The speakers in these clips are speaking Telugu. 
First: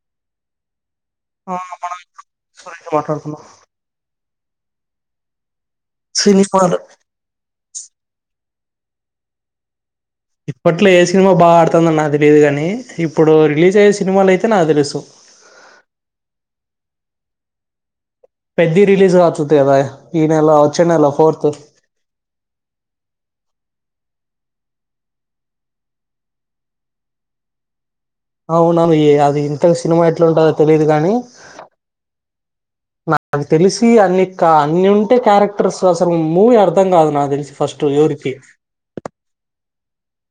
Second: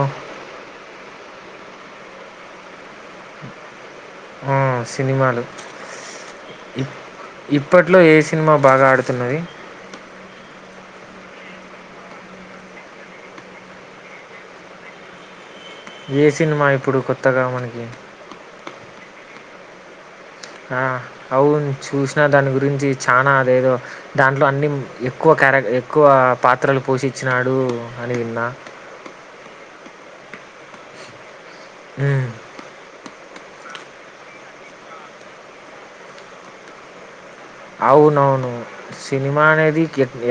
ఆ ఆ మనం ఇ గురించి మాట్లాడుతున్నాం ఆ సినిమాల సినిమాలు ఇప్పట్లో ఏ సినిమా బాగా ఆడుతున్నది ఇప్పట్లో ఏ సినిమా బాగా ఆడుతుంద నాకు తెలియదు కానీ ఇప్పుడు రిలీజ్ అయ్యే సినిమాలు అయితే నాకు తెలుసు ఏ సినిమా ఇప్పుడు కొత్తగా మనకి పెద్దది రిలీజ రాతుతే అదా ఆ అవును చూసినా దాని గురించి చనా అదేదో దాంట్లో అన్నిీ ఎక్కువ క్యారెక్ ఎక్కువ పాత్రలు పోషించినాడు అని విన్నా అవు నను అది సినిమా ఎట్లా ఉంటందో తెలియదు కాని అ నాకు తెలిసి అన్ని అన్ని ఉంటే క్యారెక్టర్స్ అసలు మూవీ అర్థం కాదు నాకు తెలిసి ఫస్ట్ ఎవరికి అవునవును సినిమా అనేది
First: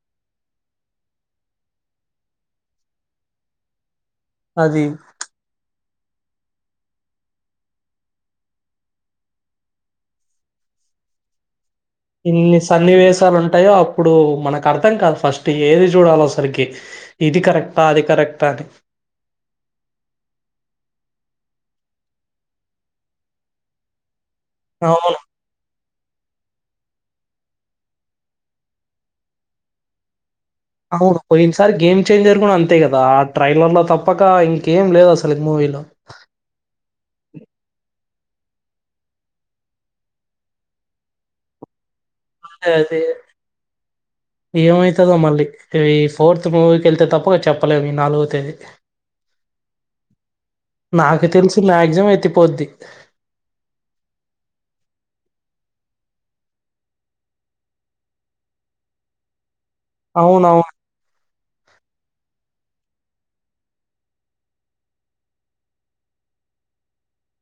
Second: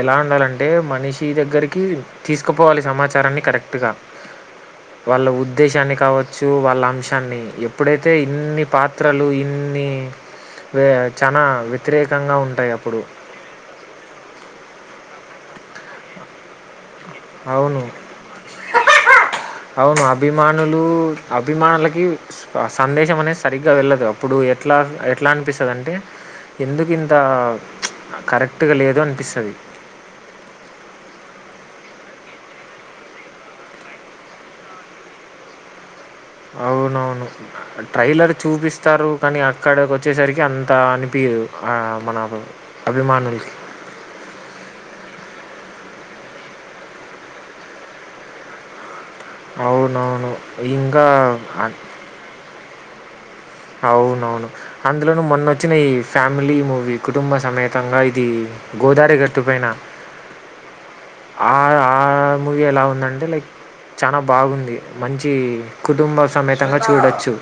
ఎలా ఉండాలండి అంటే మనిషి దగ్గరికి తీసుకుపోవాలి సమాచారాన్ని కరెక్ట్గా అది వాళ్ళ ఉద్దేశానికి కావచ్చు వాళ్ళ అంశాన్ని ఎప్పుడైతే ఇన్ని పాత్రలు ఇన్ని చాలా వ్యతిరేకంగా ఇన్ని ఉంటాయి అప్పుడు సన్నివేశాలు ఉంటాయో అప్పుడు మనకు నా అర్థం కాదు ఫస్ట్ ఏది చూడలోసరికి ఇది అవును కరెక్టా అది కరెక్టా అది అవును అభిమానులు అభిమానులకి సందేశం అనేది సరిగ్గా వెళ్ళదు అప్పుడు ఎట్లా అవును ఎట్లా అనిపిస్తుందింటే ఎందుకు ఇంత కరెక్ట్గా లేదు అనిపిస్తుంది అవును పోయినసారి గేమ్ చేంజర్ కూడా అంతే కదా ఆ ట్రైలర్ లో తప్పక ఇంకేం లేదు అసలు మూవీలో అవునవును ట్రైలర్ చూపిస్తారు కానీ అక్కడకి వచ్చేసరికి అంత అనిపిించదు ఆ మన అదే అభిమానులకి ఏమైతాదో మళ్ళీ ఇవి ఫోర్త్ మూవీకి వెళ్తే తప్ప చెప్పలేం ఈ నాలుగో తేదీ అవునవును ఇంగా నాకు తెలిసి మాక్సిమం ఎత్తిపోద్ది అవునవును అందులోను మొన్నొచ్చిన ఈ ఫ్యామిలీ మూవీ కుటుంబ సమేతంగా ఇది గోదారి గట్టు పైన అవునవును ఆ ఆ మూవీ ఎలా ఉందంటే లైక్ చానా బాగుంది మంచి కుటుంబ సమేతంగా చూడొచ్చు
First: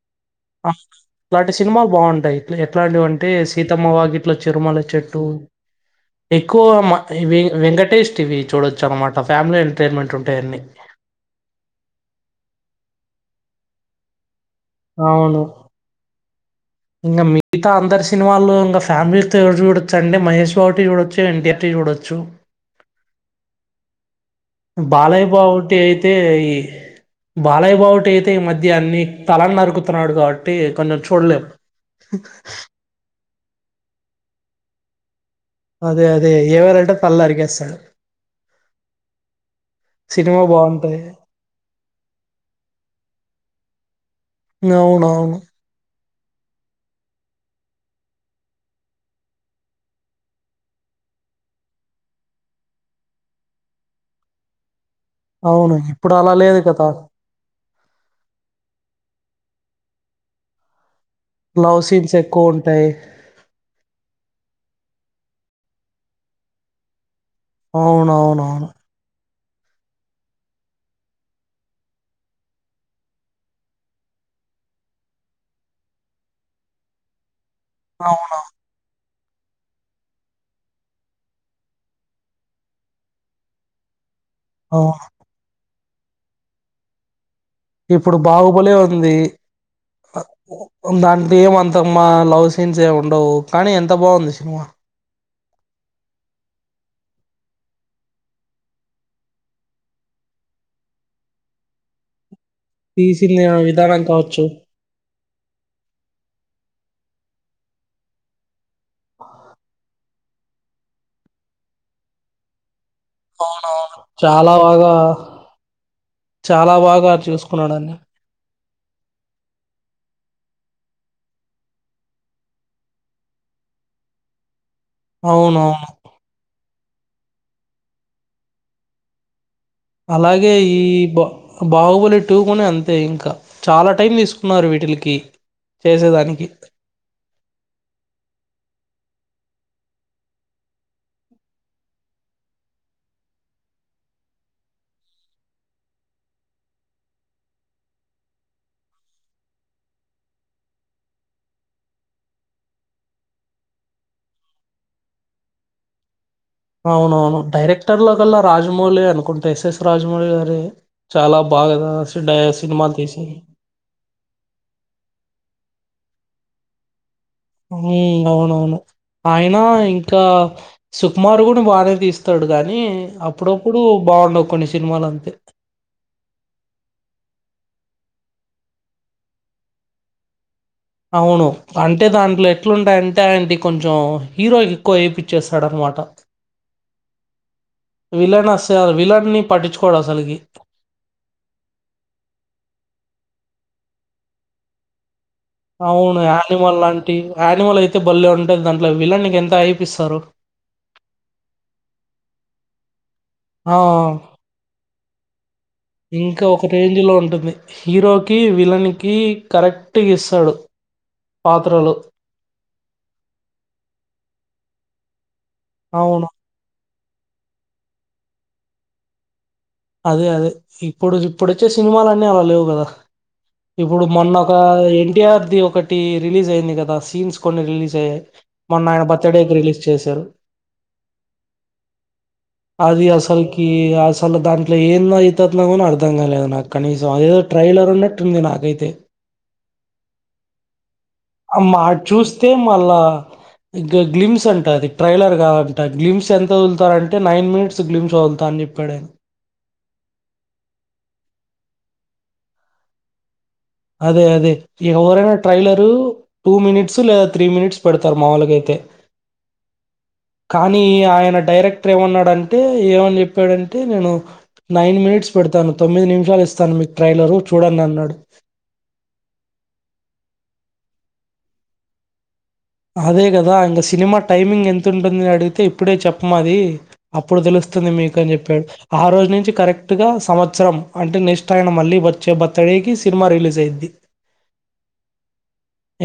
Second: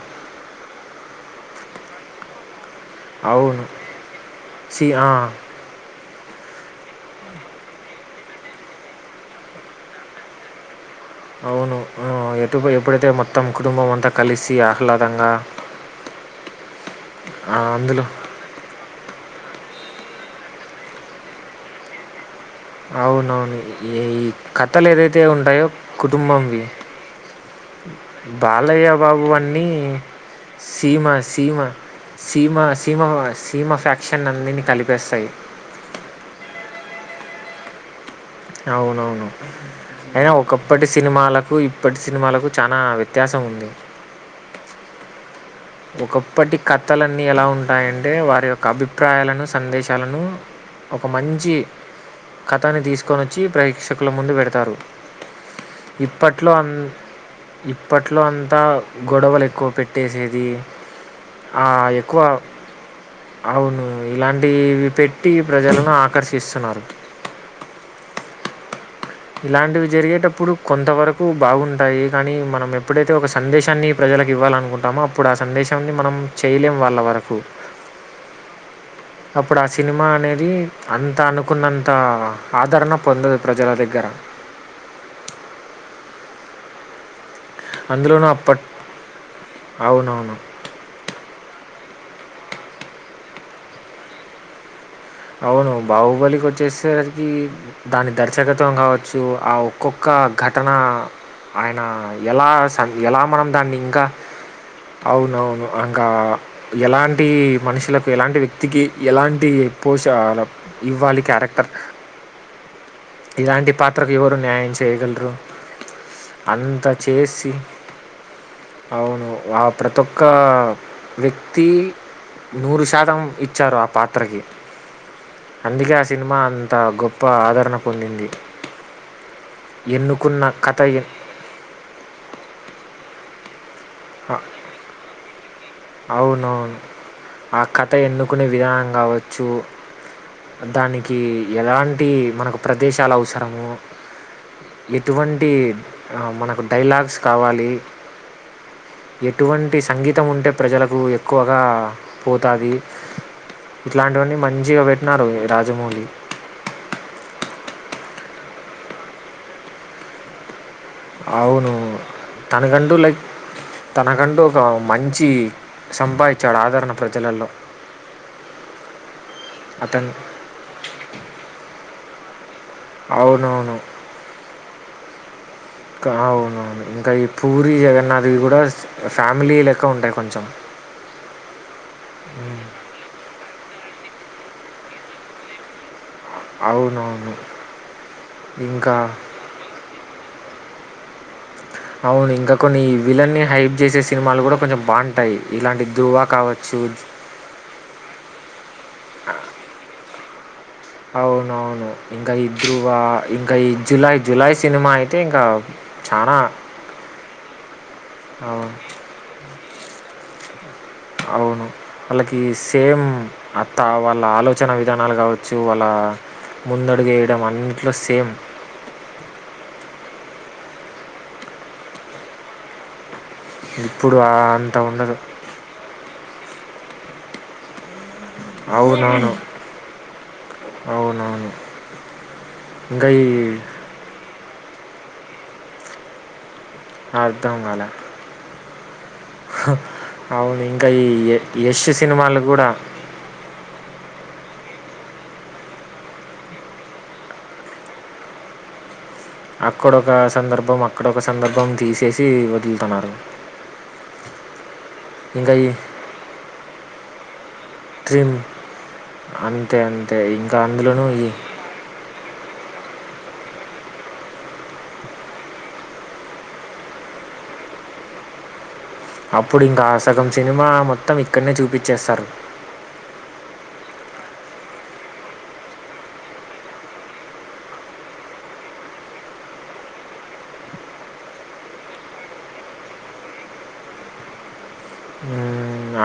ఇలాంటి సినిమాలు బావుంటాయ్ ఇట్లా ఎట్లాంటి వంటే అవును. సీతమ్మ వాకిట్లో చరిమల్లె సి ఆ! చెట్టు ఎక్కువ మ వే వెంకటేష్ టీవీ చూడొచ్చు అనమాట ఫ్యామిలీ ఎంటర్టైన్మెంట్ ఉంటాయన్నీ అవును ఆ ఎటు ఎప్పుడైతే మొత్తం కుటుంబం అంతా కలిసి సి ఆహ్లాదంగా ఇంగా ఆ! మిగతా అందులో అందరి సినిమాల్లో ఇంగా ఫ్యామిలీతో ఎవడు చూడ చండే మహేష్ బావుటి చూడచ్చు ఎన్టిర్టీ చూడొచ్చు అవునవును ఏయి బాలయ్య బావుటి అయితే ఈ బాలయ్య బావుటి అయితే ఈ మధ్య బాలయ్య అన్ని బాబు తలలు అన్నీ నరుకుతున్నాడు కాబట్టి కొంచెం సీమ చూడలేము సీమ థీమ్ ఆఫ్ యాక్షన్ అన్నిని కలిపేస్తాయి అదే అదే ఏమైనంటే తల నరికేస్తాడు అవునవును ఏయ్ సినిమా ఒకప్పటి బాగుంటాయి సినిమాలకు ఇప్పటి సినిమాలకు చనా వ్యత్యాసం ఉంది అవునవును ఒకప్పటి కథలన్నీ ఎలా ఉంటాయంటే వారి యొక్క అభిప్రాయాలను సందేశాలను ఒక మంచి కథని తీసుకొనచ్చి ప్రేక్షకుల ముందు పెడతారు అవును ఇప్పుడు అలా ఇప్పట్లో లేదు అన్ కదా ఇప్పట్లో అంతా గొడవలు ఎక్కువ పెట్టేసేది ఆ లవ్ సీన్స్ ఎక్కువ ఉంటాయి అవును ఇలాంటివి పెట్టి ప్రజలను ఆకర్షిస్తున్నారు అవునవునవును ఇలాంటివి జరిగేటప్పుడు కొంతవరకు బాగుంటాయి కానీ మనం ఎప్పుడైతే ఒక సందేశాన్ని ప్రజలకు ఇవ్వాలనుకుంటామో అప్పుడు ఆ సందేశాన్ని మనం చేయలేం వాళ్ళ వరకు అవునా అప్పుడు ఆ సినిమా అనేది అంత అనుకున్నంత ఆదరణ పొందదు ప్రజల దగ్ గ్గర అవును ఇప్పుడు అందులోనూ అప్పట్ బాహుబలే ఉంది అవునవును దాంట్లో ఏమంతం మా లవ్ సీన్స్ ఏ ఉండవు కానీ ఎంత బాగుంది సినిమా అవును బాహుబలికి వచ్చేసరికి దాని దర్శకత్వం కావచ్చు ఆ ఒక్కొక్క ఘటన ఆయన ఎలా సార్ ఎలా తీసింది మనం దాన్ని విధానం ఇంకా కావచ్చు అవునవును ఇంకా ఎలాంగ టి మనుషులకు ఎలాంటి వ్యక్తికి ఎలాంటి పోషణ ఇవ్వాలి క్యారెక్టర్ ఇలాంటి అవునవును పాత్రకు ఎవరు చాలా న్యాయం బాగా చేయగలరు. చాలా అంత బాగా చేసి చూసుకున్నాడాన్ని అవును ఆ ప్రతి ఒక్క వ్యక్తి నూరు శాతం ఇచ్చారు ఆ పాత్రకి అవునవును. అందుకే ఆ సినిమా అ గొప్ప ఆదరణ పొందింది ఎన్నుకున్న అలాగే ఈ కథ ఎన్ బా బాహుబలి టూ కూడాని అంతే ఇంకా చాలా టైం అ తీసుకున్నారు వీటిలికి అవునవును ఆ కథ ఎన్నుకునే విధాంగా కావచ్చు దానికి ఎలాంటి మనకు ప్రదేశాలు అవసరము ఎటువంటి ఆ మనకు డైలాగ్స్ కావలి ఎటువంటి సంగీతం ఉంటే ప్రజలకు ఎక్కువగా పోతాది ఇట్లాంటివన్నీ మంచిగా పెట్టినారు రాజమౌళి అవునవును డైరెక్టర్ లో కల్లా రాజమౌళి అనుకుంటే ఎస్ఎస్ రాజమౌళి గారి అవును తనకంటూ లైక్ తీశారు. తనకంటూ ఒక మంచి సంపాది జడాదరణం అవునవును ఆయన అతను ఇంకా సుకుమార్ కూడా బాగానే తీస్త తోడుగా కానీ అవునవును అప్పుడప్పుడు బాగుండవు కొన్ని సినిమాలు అంతే క- అవునవును ఇంకా ఈ పూరి జగన్నాథ్వి కూడా ఫ్యామిలీ లెక్క ఉంటాయి కొంచెం అవును అంటే దాంట్లో ఎట్లుంటాయ అంటే ఆయంటి కొంచెం హీరో ఎక్కువ వేయిపిచ్చేస్తాడ అనమాట అవునవును విలన్ అసలు ఇంకా విలన్‌ని పట్టించుకోడు అసలకి. అవును ఇంకా కొన్ని విలన్ హైప్ చేసే సినిమాలు కూడా కొంచెం బాగుంటాయి ఇలాంటి అవును ధృవ యానిమల్ కావచ్చు లాంటి యానిమల్ అయితే బళ్లే ఉంటేది దాంట్లో విలన్కిఎంత అయిపిస్తారు అవునవును ఇంక ఈ ధృవ ఆ ఇంకా చానా ఇంకా ఒక రేంజ్ లో ఉంటుంది హీరోకి అవును. విలన్ కి కరెక్ట్ టిగిస్తాడు అవును వాళ్ళకి సేమ్ అత్త వాళ్ళ ఆలోచన జనాలు కావచ్చు చ్చు వాళ్ళ అవును. ముంద అడు వేయటం అన్నిట్లో సేమ్ అదే అదే ఇప్పుడు ఇప్పుడు వచ్చే సినిమాలన్నీ అలా లేవు కదా ఇప్పుడు ఆ మొన్న ఒక అంత ఉండదు. ఎన్టీఆర్దిి ఒకటి రిలీజ్ అయింది కదా సీన్స్ కొన్ని రిలీజ్ అయ్యాయి మొన్న ఆయన అవునవును. బర్త్డేకి రిలీజ్ చేశారు అవునవును. అది ఇంకా ఈ అసలుకి సల్దా ఇట్లా ఏంన్నా అవుతున్నాకు అర్థం కాలేదు నాకు కనీసం అదేదో ట్రైలర్ ఉన్నట్టు ఉంది నాకైతే తే హా అవును ఇం మా చూస్తే మళ్ళా ఇ గ్లిమ్స్ అంట అది ట్రైలర్ గాదంట గ్లిమ్స్ ఎంత వదులుతారంటే నైన్ మినిట్స్ గ్లిమ్స్ వదులుతా అని చెప్పాడయన అక్కడొక సందర్భం అక్కడొక సందర్భం తీసేసి వదులుతున్నారు అదే అదే ఎవరైనా ఇంకా ఈ ట్రైలరూ టూ మినిట్స్ లేదా త్రీ మినిట్స్ పెడతారు. 'ట్రిమ్' మాముూలుగా అయితే అంతే అంతే. ఇంకా కానీ అందులోనూ ఈ ఆయన డైరెక్టర్ ఏమన్నాడంటే ఏమ ఏం చెప్పాడంటే నేను నైన్ మినిట్స్ పెడతాను తొమ్మిది నిమిషాలు ఇస్తాను మీకు ట్రైలరు చూడండి అన్నాడు అప్పుడు ఇంక ఆ సగం సినిమా మొత్తం ఇక్కడ్డ్నె చూపిచ్ఛేస్తారు. అదే గదా ఇంక సినిమా టైమింగ్ ఎంత ఉంటుంది అని అడిగితే ఇప్పుడే చెప్పమది అప్పుడు తెలుస్తుంది మీకు అని చెప్పాడు. ఆ రోజు నుంచి కరెక్ట్గా సంవత్సరం అంటే నెక్స్ట్ ఆయన మళ్ళీ వచ్చే బర్తడేకి సినిమా రిలీజ్ అయిద్ది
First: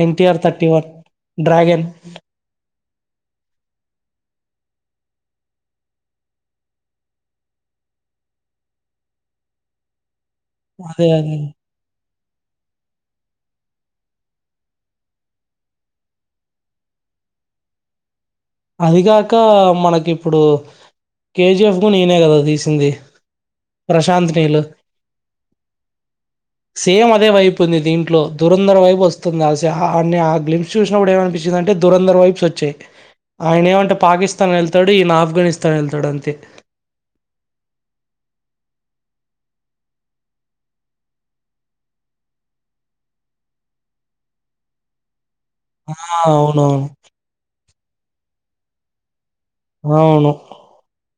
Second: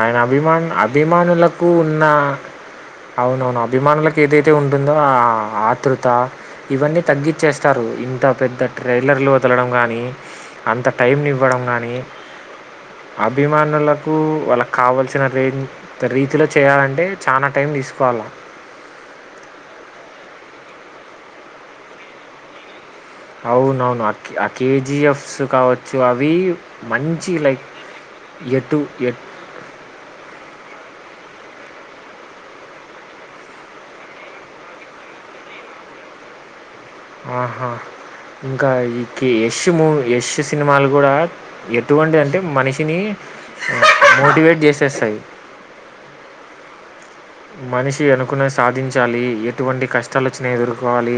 ఆయన ఎన్టీఆర్ అభిమాన్ థర్టీ వన్ అభిమాన్ నులకు డ్రాగన్ ఉన్న అవునవును అభిమానులకి ఏదైతే ఉంటుందో ఆ ఆతృత ఇవన్నీ తగ్గించేస్తారు ఇంత పెద్ద ట్రైలర్లో వదలడం గానీ అంత అదే టైంని అదే ఇవ్వడం గానీ అభిమానులకు వల కావల్సిన రేంజ్ రీతిలో చేయాలంటే చానా టైం తీసుకోవాలా అది గాక మనకి ఇప్పుడు కే జీ ఎఫ్ కు నేనే గదా తీసింది అవునవును ప్రశాంత్ ఆ నీలు కేజీఎఫ్స్ కావచ్చు అవి సేమ్ అదే మంచి వైపు లైక్ ఉంది దీంట్లో దురందర్ ఎటు వైబ్ ఎటు వస్తుంది అ ఆన్ని ఆ గ్లిమ్స్ చూసినప్పుడు ఏమనిపిస్తుంద్ ఎందంటే దురంధర వైబ్స్ వచ్చాయ్ ఆయన ఏమంటే పాకిస్తాన్ వెళ్తాడు ఈయన ఆఫ్ఘనిస్తాన్ వెళ్తాడు అంతే ఆహా ఇంకా ఇకి యష్ మూ యష్ సినిమాలు కూడా ఎటువంటి అంటే మనిషిని మోటివేట్ చేసేస్తాయి. ఆ అవునవును మనిషి అనుకున్నది సాధించాలి ఎటువంటి అవును కష్టాలొచ్చినా ఎదుర్కోవాలి.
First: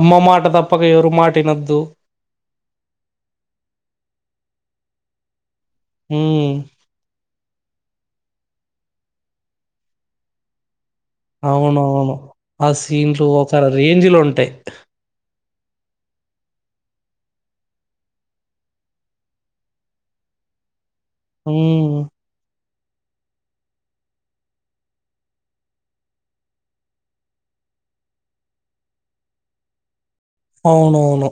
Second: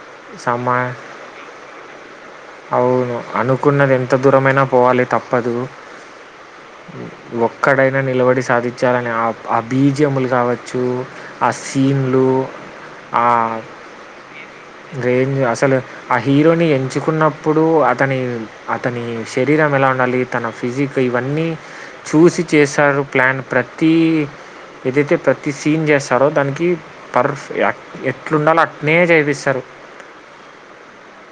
అమ్మ మాట సమా తప్పక ఎవరు మాట ఇనొద్దు. అవును అనుకున్నది ఎంత దూరమైనా పోవాలి తప్పదు. హ్మ్ ఎక్కడైనా నిలబడి సాధించాలని ఆ ఆబీజములు కావచ్చు. అవునవును ఆ సీన్లు ఆ ఒక రేంజ్ లో ఉంటయ్. రేంజ్ అసలు ఆ హీరోని ఎంచుకున్న ఇప్పుడు అతని అతని శరీరం ఎలా ఉండాలి తన ఫిజిక్ ఇంక ఇవన్నీ హ్మ్. చూసి చ చేస్తారు ప్లాన్ ప్రతీ ఎదైతే ప్రతి సీన్ చేస్తారో దానికి పర్ఫ్ ఎట్లుండాలో అట్నే చేపిస్తారు. అవునవును.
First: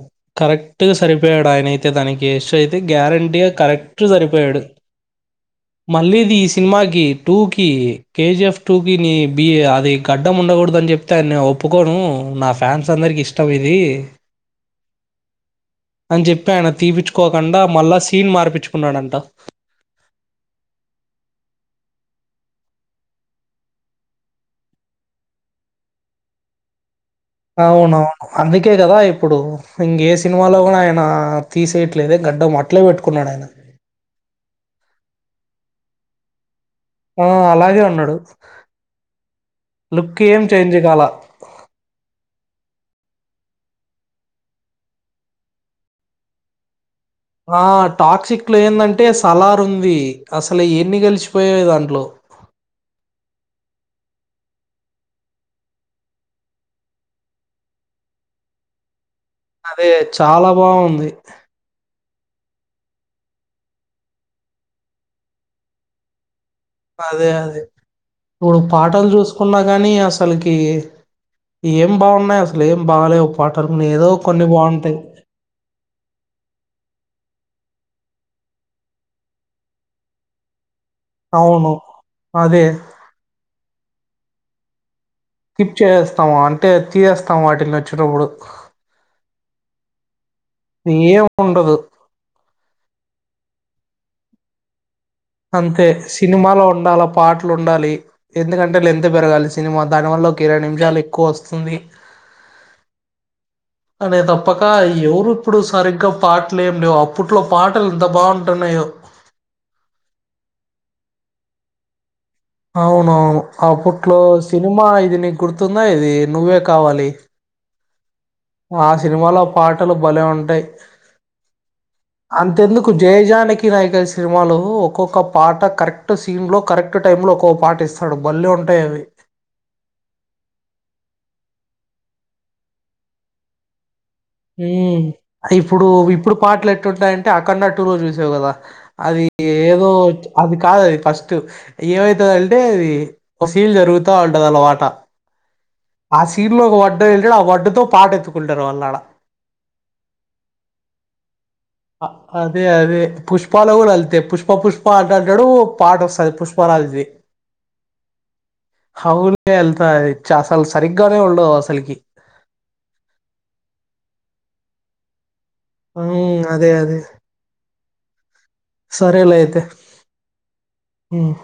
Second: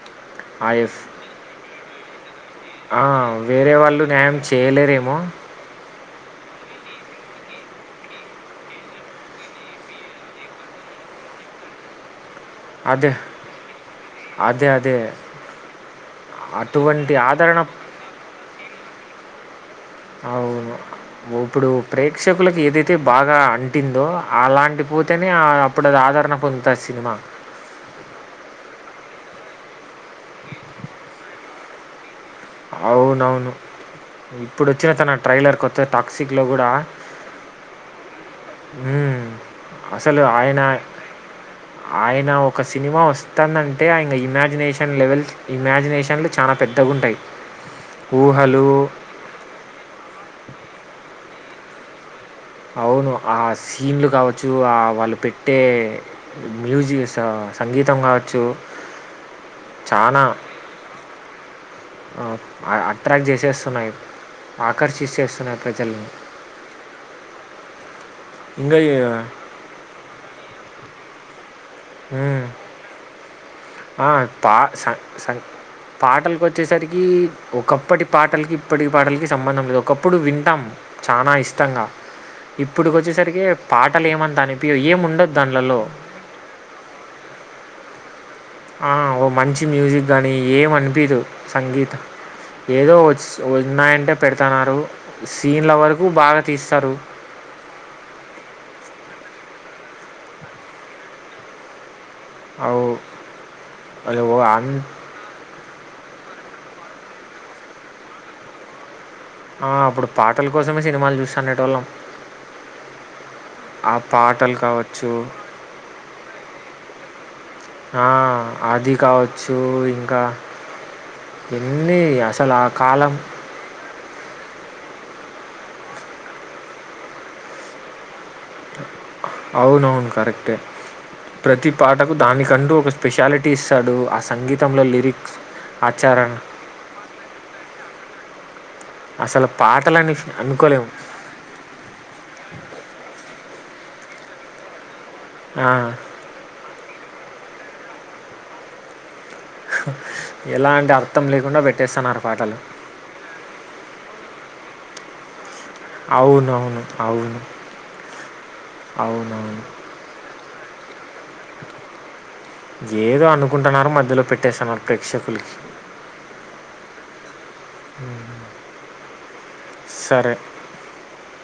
ఆ కరెక్ట్ గా ఎఫ్ సరిపోయాడు ఆయన అయితే దానికి‌ యష్‌ అయిత్ తే గ్యారంటీగా వేరే కరెక్ట్ వాళ్ళు న్యాయం సరిపోయాడు చేయలేరేమో మళ్ళీ తీసి సినిమాకి టూ కి కేజిఎఫ్ టూ కి ని బిఏ అది గడ్డం ఉండకూడదు అని చెప్తే ఆయన నేను ఒప్పుకోను నా ఫ్యాన్స్ అదే అందరికీ ఇష్టం ఇది అదే అదే అని చెప్పి ఆయన అటువంటి ఆదరణ తీపిచ్చుకోకుండా మళ్ళా సీన్ మార్పిచ్చుకున్నాడంట వ అవును ఇప్పుడు ప్రేక్షకులకు ఏదైతే బాగా అంటిందో అలాంటి పుతనే అప్పుడు అది ఆదరణ పొందుతాది సినిమా అవునవును అందుకే గదా ఇప్పుడు ఇంగే సినిమాలో కూడా ఆయన తీసేయట్లేదే గడ్డం అట్లే బెట్టుకున్నాడాయన. అవునవును ఇప్పుడు వచ్చిన తన ట్రైలర్ కొత్త టాక్సిక్ లో కూడా ఆ అలాగే ఉన్నాడు హ్మ్. అసలు లుక్ ఏం ఆయన, చేంజ్ కాల ఆయన ఒక సినిమా వస్తుందంటే ఆయన ఇమాజినేషన్ లెవెల్ ఇమాజినేషన్లు చాలా పెద్దగా ఉంటాయి ఆ టాక్సిక్లో ఏందంటే సలార్ ఉంది అసలు ఎన్ని కలిచిపోయాయో దాంట్లో అవును ఆ సీన్లు కావచ్చు ఆ వాళ్ళు పెట్టే మ్యూజిక్ సంగీతం కావచ్చు అదే చాలా బాగుంది అట్రాక్ట్ చేసేస్తున్నాయి ఆకర్షిస్తేస్తున్నాయి ప్రజలని అదే ఇప్పుడు పాటలు యా చూసుకున్నా గాని అసలుకి కే ఏం బాగున్నాయి హ్మ్. అసలు ఏం బాలే పా స పాటలలకు వచ్చేసరికి ఒకప్పటి పాటలకి ఇప్పటి పాటలకి సంబంధం లేదు ఒకప్పుడు వింటాం చాలా అవును. ఇష్టంగా అదే. ఇప్పటికి వచ్చేసరికి పాటలు ఏమాను ఏము ఉండ స్కిప్ చేసేస్తాము అంటే తీసేస్తాము వాటిని వచ్చినప్పుడు ఆ ఓ మంచి మ్యూజిక్ గాని ఏం అనిపిదు ఏం ఉండదు. సంగీతం ఏదో ఉన్నాయంటే పెడతున్నారు అంతే సినిమాలో ఉండాల పాటలు ఉండాలి ఎందుకంటే గంటల లెంత పెరగాలి సినిమా దానివల్లకి ఇరవై నిమిషాలు ఎక్కువ వస్తుంది అవు అనే అలో తప్పక అన్ ఎవరు ఇప్పుడు సరిగ్గా పాటలే అప్పట్లో పాటలు ఎంత బాగుంటున్నాయో ఆ అప్పుడు పాటల కోసమే సినిమాలు చూస్తానెటోల్లం అవునవును అప్పట్లో పాటలు సినిమా కావచ్చు ఇది నీ గుర్తుందా ఇది నువ్వే కావాలి ఆ ఆ అది సినిమాలో కావచ్చు పాటలు ఇంకా భలే ఉంటాయి ఎన్ని అసలు ఆ అంతెందుకు కాలం జయజానికి నా కలిసి సినిమాలు ఒక్కొక్క పాట కరెక్ట్ సీన్ లో కరెక్ట్ టైమ్ లో ఒక్కొక్క పాట ఇస్తాడు భలే ఉంటాయి అవి అవునవును కరెక్టే ప్రతి పాటకు దానికంటూ ఒక స్పెషాలిటీ ఇస్తాడు సంగీతంలో మ్మ్ లిరిక్స్ ఇప్పుడు ఆచరణ ఇప్పుడు పాటలు ఎట్టుంటాయంటే ఆ కన్నా టూర్ చూసి దుగ అది అసలు ఏదో పాటలని అది కాదు అనుకోలేము అది ఫస్ట్ఏమైతదంటె అది ఒ సీల్ జరుగుతా ఉంటది అలవాట ఆ, ఆ సీన్ లో ఒక వడ్డ వె ఆ వడ్డుతో పాఠతుకుంటరు అల్లడ ఎలా అంటే అర్థం లే అదే అదే పుష్పాలు కూడాలో వెళ్తాయి పుష్ప పుష్ప అంట అంటాడు పాట వస్తాది పుష్పా అవునవును రాజ్ ది అవును అవును అవునవును వెళ్తాయి చ అసలు సరిగ్గానే ఉండవు అసలకి ఏదో అనుకుంటున్నారు మధ్యలో పెట్టేస్తున్నారు ప్రేక్షకులకి హుమ్మ్ అదే అదే సరేలే అయితే సరే హుమ్మ్